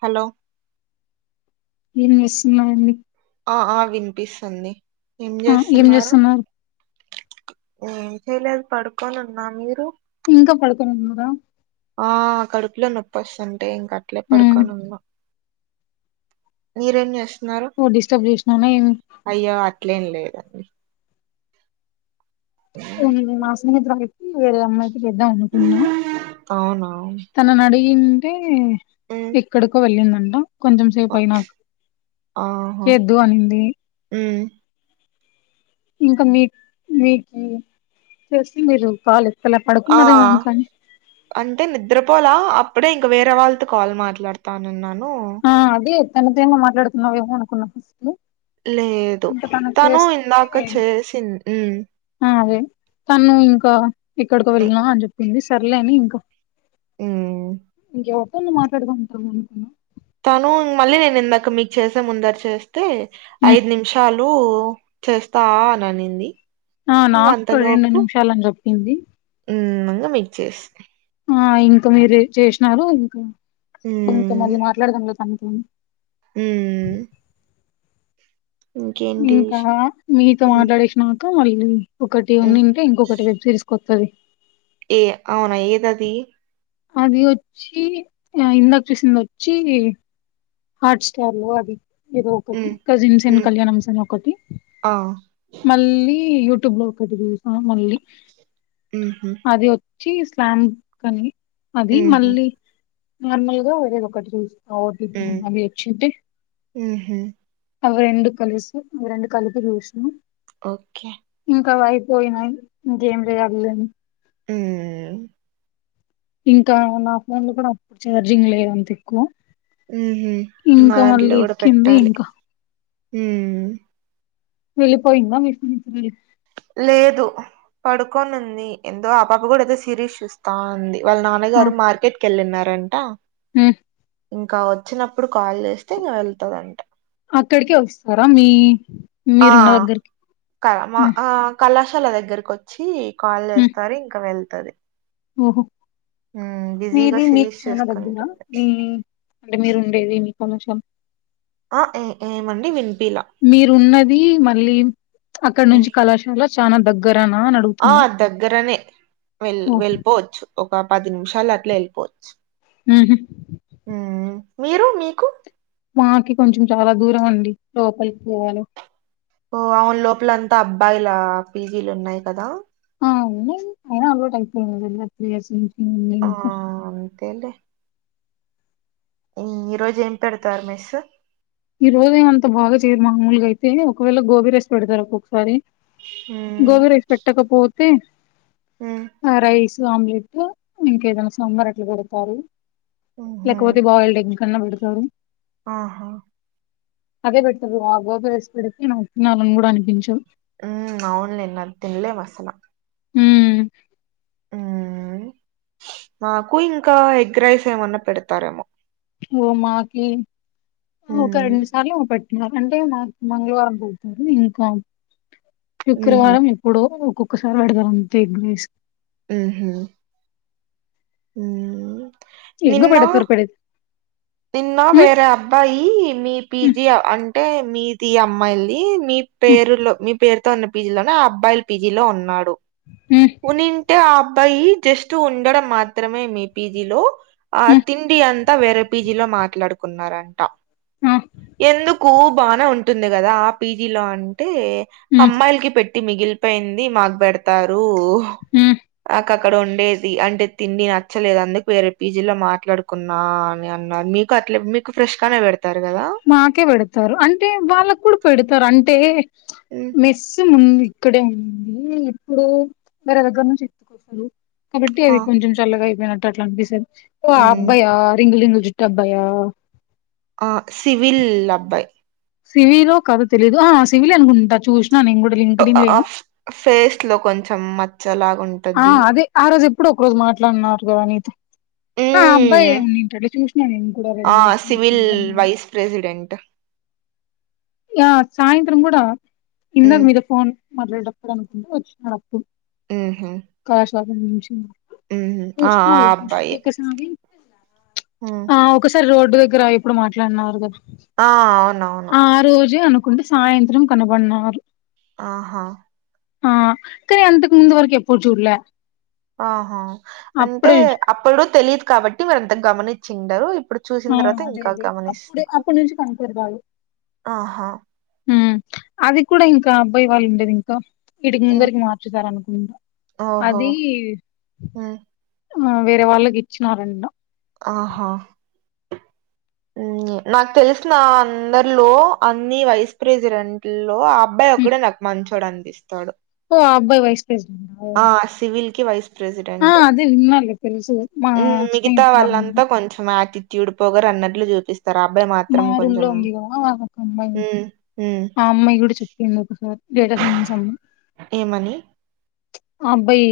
Hello నేన్ జేస్తున్న అండీ ఆ ఆ వినిపిస్తుంది ఏం ఆ ఏం చేస్తున్నారు ఏం చేయలేదు పడుకొని ఉన్నా మీరు ఇంకా పడుకొనివున్నారా ఆ కడుపులో నొప్పస్తుంటే ఇంక అట్లే ఉమ్ పడుకని ఉన్న మీరేమ్ చేస్తున్నారు నువ్ డిస్టర్బ్ చేసినాన ఏం అయ్యో అట్లేం లేదండి ఉ మా సిమ్ [unintelligible] వేరేది అమ్మాయి చేద్దాం అనుకున్నా అవునా ఉమ్ తనను అడిగింటే ఎక్కడికో వెళ్ళిందంట కొంచం సేపు ఆ- అయినాక ఆహా చెధ్ దు అనింది ఉమ్ ఇంకా మీక్ మీకు చేస్తె మీరు కాలు ఎత్తలా ఆ పడుకున్నారేమో ఇంకాని అంటే నిద్రపోలా అప్పుడే ఇంక వేరే వాళ్ళతో కాల్ మాట్లాడతానన్నాను ఆ అదే తన తనే మాట్లాడుతున్నావేమో అనుకున్నా ఫస్ట్ లేదు ఇంకా తనకు తను ఇందాక చేస్తే చేసిం ఉ ఆ అదే తను ఇంకా ఎక్కడికొ ఉమ్ వెళ్ళిన అని చెప్పింది సర్లేని ఇంకా ఎమి ఎవరితోనో మాట్లాడుకుంటారు మనతోని తాను మళ్ళీ నేను ఇందాక మీకు చేసే ముందర చేస్తే హ్మ్. ఐదు నిమిషాలు రూ చేస్తా అని అనింది ఆ ఇంక నాకు రెండు నిమిషాలని చెప్పింది ఇంగా మీక్ చేేసి ఆ ఇంకా మీరె చేసినారు ఇంకా ఇంకా మ్మ్ మల్లి మాట్లాడదం లే తన తోని ఊ ఇంకా విష్ మీతో మ్మ్ మాట్లాడేసినక మళ్ళీ ఒకటి మ్మ్ ఉన్నింటే ఇంకొకటి వెబ్ సిరీస్ కొ తది ఏ అవునా ఏదది అది వచ్చి ఆ ఇందక చేసింది వచ్చి హాట్ స్టార్ లో అది ఏదో ఒకటి మ్మ్ కజిన్ సీన్ మ్మ్ కళ్యాణం సీన్ ఒకటి ఆ మళ్ళీ యూట్యూబ్ లో ఒకటి చేసా మళ్ళీ ఊహు అది వచ్చి స్లామ్ కని అది మ్హూ మళ్ళీ నార్మల్ గా వేరేదొకటి చూస్తా ఓటిపి మ్మ్ అవి వచ్చింటి మ్హూ అవి రెండు కలుసు అవి రెండు కలపి జూష్ణం ఓకే ఇంకా అవి అయిపోయినాయి ఇంకా ఏం లేదు అగలేను ఊ ఇంకా నా ఫోన్ లో కూడా అప్పుడు ఛార్జింగ్ లేదు అంత ఎక్కొ ఉహు నా దాంట్లో కూడా ఎక్కింది పెట్టాలి ఇంకా ఊ వెళ్లిపోయిందా మీ ఫ్రెండ్ తిరిగి లేదు పడుకోని ఉంది ఎందో ఆ పాప కూడా ఏదొ సిరీస్ చూస్ తాంది వాళ్ళ నాన్నగారు మార్కెట్ కి వెళ్ళినారంట ఉ ఇంకా వచ్చినప్పుడు కాల్ చేస్తే ఇంగ వెళ్తదంట అక్కడికే వస్తారా మీ ఆ మీరున్న దగ్గరికి కరమా ఆ కళాశాల దగ్గరకు వచ్చి కాల్ ఉమ్. చేస్తారి ఇంక వెళ్తది ఓహో మ్మ్ బిజీగా మీది మీకు సిరీస్ చానా దగ్గరా చూసుకుంటుంది మీ అంటే మీరు ఉండేది మీ కొంచెం ఆ ఏ ఏమండి వినిపీల మీరున్నది మళ్ళీ అక్కడ నుంచి కళాశాల చానా దగ్గరనా అ ఆ దగ్గరనే వెల్ ఓ, వెళ్ళిపోవచ్చు ఒక పది నిమిషాలు అట్ల వెళ్ళిపోవచ్చు మ్మ్ హు మ్మ్ మీరు మీకు మాకి కొంచెం చాలా దూరం అండి లోపలికి పోవల ఓ అవున్ లోపలంతా అబ్బాయిల పీ జీ లు ఉన్నాయి కదా ఆ ఉన్నాయి అయినా అలవాటైపోయినాయి వెళ్ళచు త్రీ ఇయర్స్ నుంచ్ ఆ అంతేలే ఈ ఈరోజు ఏం పెడతారు మెస్ ఈరోజ ఏమంతా బాగా చేయరు మామూలుగా అయితే ఒకవేళ గోబీ రైస్ పెడతారు ఒక్కొక్కసారి మ్మ్ గోబీ రైస్ పెట్టకపోతే మ్మ్ ఆ రైసు సు ఆమ్లెట్ ఇంకేదైనా సాంబార్ అట్లా పెడతారు ఊహూ లేకపోతే బాయిల్డ్ ఎగ్ న్న పెడతారు ఆహా అదే పెడతారు ఆ గోబీ రైస్ పెడితే నాకు తినాలనికూడా అనిపించదు మ్మ్ అవునులే అది తినలేము అసల మ్మ్ మ్మ్ మాకు ఇంకా ఎగ్ రైస్ ఏమన్నా పెడతారేమో ఓ మాకి ఒక మ్మ్ రెండు సార్లు పట్ మాఅంటే మా మంగళవారం పోతారు ఇంకా ఊహూ శుక్రవారం ఎప్పుడో ఒక్కొక్కసారి పెడతారు అంతే ఎగ్ రైస్ మ్మ్ హు మ్మ్ ఎగ్గు నిన్న పెడతారు పెడితే నిన్న వేరే అబ్బాయి మీ పీ జీ అంటే మీది అమ్మాయిల్ది మీ పేరులో మీ పేరుతో ఉన్న పీ జీ లోనే ఆ అబ్బాయిల పీజీలో ఉన్నాడు మ్మ్ ఉన్నింటే ఆ అబ్బాయి జస్ట్ ఉండడం మాత్రమే మీ పి జీలో ఆ తిండి అంతా వేరే పీ జీలో మాట్లాడుకున్నారంట ఆ ఎందుక్ కు బానే ఉంటుంది కదా ఆ పీ జీలో అంటే హ్మ్ అమ్మాయిలకి పెట్టి మిగిలిపోయింది మాకు పెడతారు మ్మ్ నాకు అక్కడ ఉండేది అంటే తిండి నచ్చలేదు అందుకు వేరే పీ జీ లో మాట్లాడుకున్నా అని అన్నారు మీ అట్లే మీకు ఫ్రెష్ గానే పెడతారు కదా మాకి పెడతారు అంటే వాళ్ళకు కూడా పెడతారు అంటే ఉమ్, మెస్సు ఉంది ఇక్కడే ఉంది ఎప్పుడు వేర దగ్గర నుంచి ఎత్తుకొస్తారు కాబట్టి ఆ అది కొంచెం చల్లగా అయిపోయినట్టు అట్లా అనిపిస్తది ఓ ఆ ఉమ్, అబ్బాయా రింగులరింగుల జుట్టు అబ్బాయా ఆ సివిల్ అబ్బాయి సివిలో కాదో తెలీదు ఆ సివిల్ అనుకుంటా చూసినా నేను కూడా లింక్డిన్ లో ఆ ఏమో ఫేస్ లో కొంచెం మచ్చలాగా ఉంటది ఆ అదే ఆ రోజు ఎప్పుడు ఒక రోజు మాట్లాడిన్నారు కదా నీతో ఆ అబ్బాయి ఉమ్, ఏం తింటాడు చూసినాను కూడా ఆ! రెండు మూడు సివిల్ కనబడిండు వైస్ ప్రెసిడెంట్ ఇగ సాయంత్రం కూడా కింద హ్మ్. మీద ఫోన్ మాట్లాడేటప్పుడు అనుకుంటూ వచ్చినడు అప్పుడు ఆహు వాళ్ళ షాపింగ్ చూసిండు ఆ! చూసిన ఆ అటు అబ్బాయే. ఒక్కసారి హ్మ్. ఆవ్ ఒకసారి రోడ్డు దగ్గర ఇప్పుడు మాట్లాడినన్నారు కదా ఆ అవును అవును ఆ రోజే అనుకుంటే సాయంత్రం కనబడినరు ఆహా ఆ కానీ అంతకు ముందు వరకు ఎప్పుడు చూడలే ఆహా అంటే అప్పుడే అప్పుడు తెలిదు కాబట్టి మీరు ఎంత గమనించి ఉండరు ఇప్పుడు ఆ చూసిన తర్వాత అదే ఇంకా అదే అప్పుడే గమనిస్తున్నారు అప్పటి నుంచి కనపడరు వాళ్ళు ఆహా అది కూడా ఇంకా అబ్బాయి వాళ్ళు ఉండేది ఇంకా ఇడికి హ్మ్. ముందరికి మార్చుతారు అనుకుంటా ఓహో! అది హ్మ్. వేరే వాళ్ళకి ఇచ్చినారండి ఆహా నాకు తెలిసిన అందరిలో అన్ని వైస్ ప్రెసిడెంట్ లో అబ్బాయి ఉమ్, ఒకడే నాకు మంచోడు అనిపిస్తాడు ఓ ఆ అబ్బాయి వైస్ ప్రెసిడెంట్ ఆ సివిల్ కి వయసు ఆ ప్రెసిడెంట్ అదే విన్నాలే తెలుసు మా ఊ మిగతా స్నేహితురాలు వాళ్ళంతా కొంచెం యాటిట్యూడ్ వీడుపోగారు అన్నట్లు చూపిస్తారు అబ్బాయి మా మాత్రం రూమ్ లో కొంచెం ఉంది కదా ఒక అమ్మాయి ఆ అమ్మాయి కూడా చెప్పింది ఒకటి ఉద్యోగం గురించి ఏమని అబ్బాయి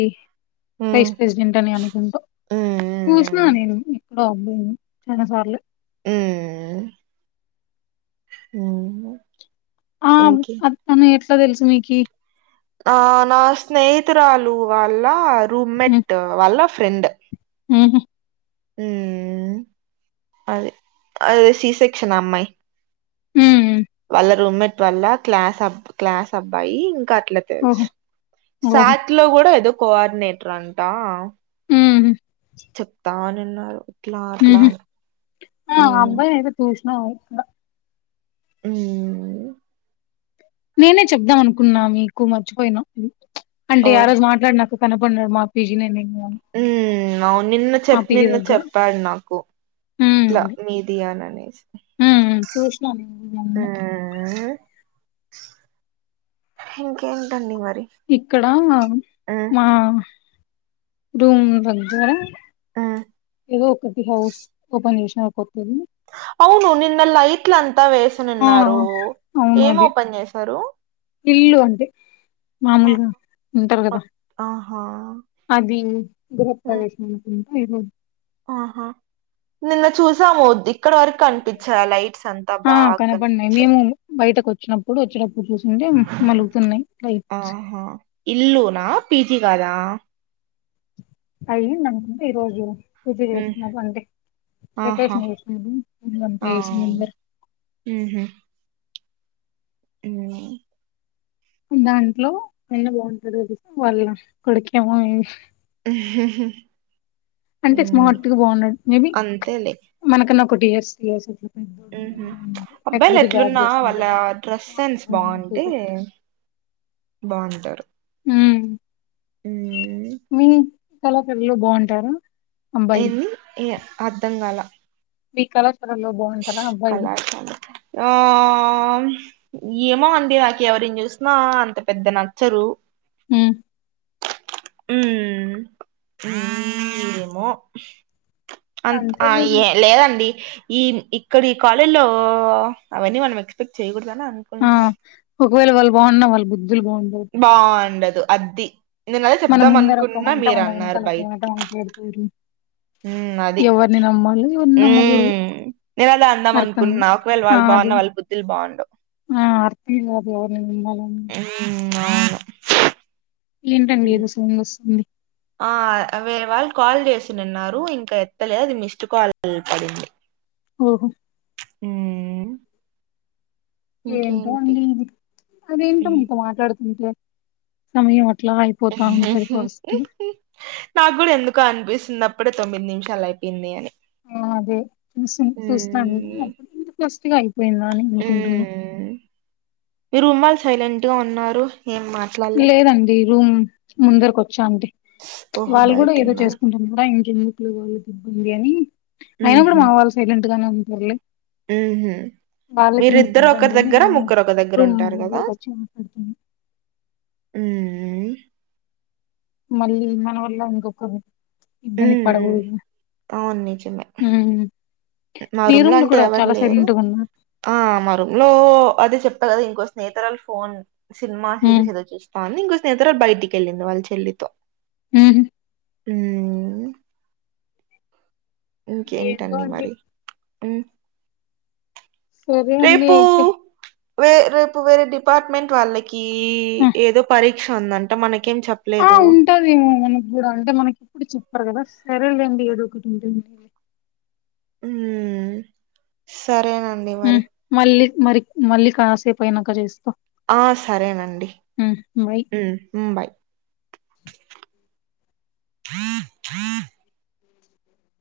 హ్మ్. వైస్ ప్రెసిడెంట్ అని అనుకుంటా హ్మ్. చూసినా హ్మ్. నేను ఆ అబ్బాయి రెండు సార్లు ఉ ఉ హు ఇంకే అన్న ఎట్లా తెలుసు మీకి ఆ నా స్నేహితురాలు వాళ్ళ రూమ్మేట్ వాళ్ళ ఫ్రెండ్ ఉ హు ఉ అదే అది శీసేక్షన్ అమ్మాయి ఉ హు వాళ్ళ రూమ్మేట్ వల్ల క్లాస్ అ క్లాస్ అబ్బాయి ఇంకా అట్లా ఓహో తెలుసు ఓహో సాత్ లో కూడా ఏదో కోఆర్డినేటర్ అంటా ఉ హు చెప్తా అని అన్నారు అట్లా అట్లా అని లేచినవా ఇక్కడ ఉ నేనే చెబదాం అనుకున్నా మీకు మర్చిపోయిను అంటే ఆ ఓహ్! రోజు మాట్లాడినాక కనబడేది మా పిజీనో ఏమో ఉ అవును నిన్న చెప్ప నిన్న దగ్గర చెప్పాడు నాకు అట్లా ఉమ్ మీదియాన అనేసి చూశ్న ఇంకేంటండి మరి ఇక్కడా హ్మ్. మా రూమ్ దగ్గర హ్మ్. ఏదో ఒకటి హౌస్ ఓపెన్ జేశ్నా కొత్తది అవును నిన్న లైట్ ఇట్లంతా ఆ వేసినున్నారు అవును ఏం అది ఓపెన్ జేసారు ఇల్లు అన్ ఆ! మాముల్గ ఉంటర్ గద అక్ ఆహా అది హ్మ్. గృహప్రవేశం [unintelligible] ఆహా నిన్న చూసాము ద్దిక్కడ వరక్ కన్ పిచ్చ లైట్స్ అంతా బా కన్పిచ్చయ్ బయటక్ వచ్చినప్పుడు వచ్చినప్పుడు చూసినుంటే మలుగుతున్నాయ్ లైట్స్ ఇల్లు నా పీజీ గాదా అయ్యిందన్కుంట ఈరోజు పూజ హ్మ్. జేసినడు అంటే ఆహా! డెకేషన్ జేసినడు ఇ [unintelligible] నంబర్ ఉహు ఉమ్ మా దాంట్లో ఎన్న బాగుంటదో [unintelligible] వాళ్ళిగా కొడుకేమో హ్మ్. అంటే హ్మ్ స్మార్ట్ గా బా ఉన్నాడు మేబి అంతేలే మనకన్నా ఒకటీ ఇయర్స్ తీయస్ అట్లా పెద్దోడు ఉహు ఉంటాడేమో అంతే అబ్బాయిల్ లేకపోతే జాబ్ ఎట్లున్నా వాళ్ళ చేస్తాంటాడు డ్రెస్ సెన్స్ బా ఉంటే బా ఉంటరు ఉం మీ కలశాల్యు బా ఉంటారా ఏమ్ ఏ అర్థం గల మీ కళాశాలల్లో బా ఉంటారా అబ్బాయిల్ కళాశాల ఆ ఆమ్ ఏమో అండి నాక్ ఎవరిన్ జూస్నా అంత పెద్ద నచ్చరు ఉ ఏమో అంత్ ఆ అంతేలే ఈమ్ ఇక్కడ ఈ కాలేల్లో ఓ అవన్నీ మనం ఎక్స్పెక్ట్ చేయ్యగూడదన్ అన్ ఆ ఒక్వేళ వాళ్ళు బావున్న వాళ్ళ బుద్దుల్ బా ఉండవ్ బా ఉండదు అద్ది నేను మన చెప్దాం ముందర ఒక అన్కున్నా మాట మీరే మన అన్నారు వెనకాల ఒక మాట బయ్టికి మాట్లాడతారు అది ఎవరిని నమ్మాలి ఎవరిని నమ్మకూడదు నేను అలా అందాం అర్థం అనుకున్నా కాదు ఒక్వేళ్ వాళ్ బా ఉన్న వాళ్ బుద్దుల్ బా ఉండవ్ ఆ అర్తి అదే [unintelligible] ఉమ్ అవును ఏంటండి ఉమ్. ఏదో సౌండ్ వస్సుంది ఆ వేరే వాళ్ కాల్ జేసినున్నారు ఇంక ఎత్తలే అది మిస్ట్ కాల్ ల్ పడింది. ఓహో ఉమ్ ఏంటో ఇంకేంటి అండి ఇది అదేంటో ఉమ్. మీతో మాట్లాడుతుంటే సమయం అట్లా అయ్ పోతా ఉంటంది ఫస్టు నాగ్గూడ ఎందుకో అన్పిస్సుంది అప్పుడే తొమ్మిద్ నిమ్షాల్ అయ్పోయింది అని ఆ అదే చూసి చూసాం ఉమ్ అప్పుడు ఫస్ట్గా అయిపోయిందనుకుంటున్నాం మీరుూమ్వాళ్ళు సైలెంట్గా ఉన్నారు ఏం మా లేదండి రూమ్ ముందర్కోచ్చా అంతే ఓహో వాళ్ళు గూడా బయట ఏదో ఉన్నారు చేసుకుంటున్నారా ఇంకెందుకు ఇబ్బంది అని అయినా కూడా ఉహు మా వాళ్ళు సైలెంట్గానే ఉంటరులే ఉహు వాళ్ళకెందుకు మీరిద్దరు ఒకరి ఇబ్బంది అని దగ్గర నేనే ముగ్గురు ఒక దగ్గర రూమ్ ఉంటారు కదా ముందరకి వచ్చాను ఉహూ ఉమ్ మళ్ళీ మన వల్ల ఇంకొకరు ఉమ్ ఇబ్బంది ఉమ్ పడకుడుదు హు నా రుమ్లో అంటే ఎవరూ లేరు గా ఉన్నారు ఆ మా రుమ్లో అదే చెప్పా కదా ఇంకో స్నేహితరాలు ఫోన్ సినిమా ఉమ్ సీరిస్ ఏదో చూస్తాంది ఇంకో స్నేహితరా బయటికి వెళ్ళింది వాళ్ళ చెల్లితో ఊహు ఊ ఏంటో ఇంకేంటండి అండి మరి ఉ సరే అండి రేపు అయితే వే రేపు వేరే డిపార్ట్మెంట్ వాళ్ళకీ ఈ ఆ ఏదో పరీ క్ష ఉందట మనకేం ఆ చెప్లేదు ఉంటదేమో మనక్గూడా అంటే మనకి ఇప్పుడు చెప్పరు గద సరేలేండి ఏదో ఒకటి ఉంటుంది ఊ సరేనండి ఉమ్, మరి మళ్ళీ మరి మళ్ళీ కాసేపు అయినాక చేస్తా ఆ సరేనండి బాయ్ ఉమ్ ఉమ్ బాయ్ హ హ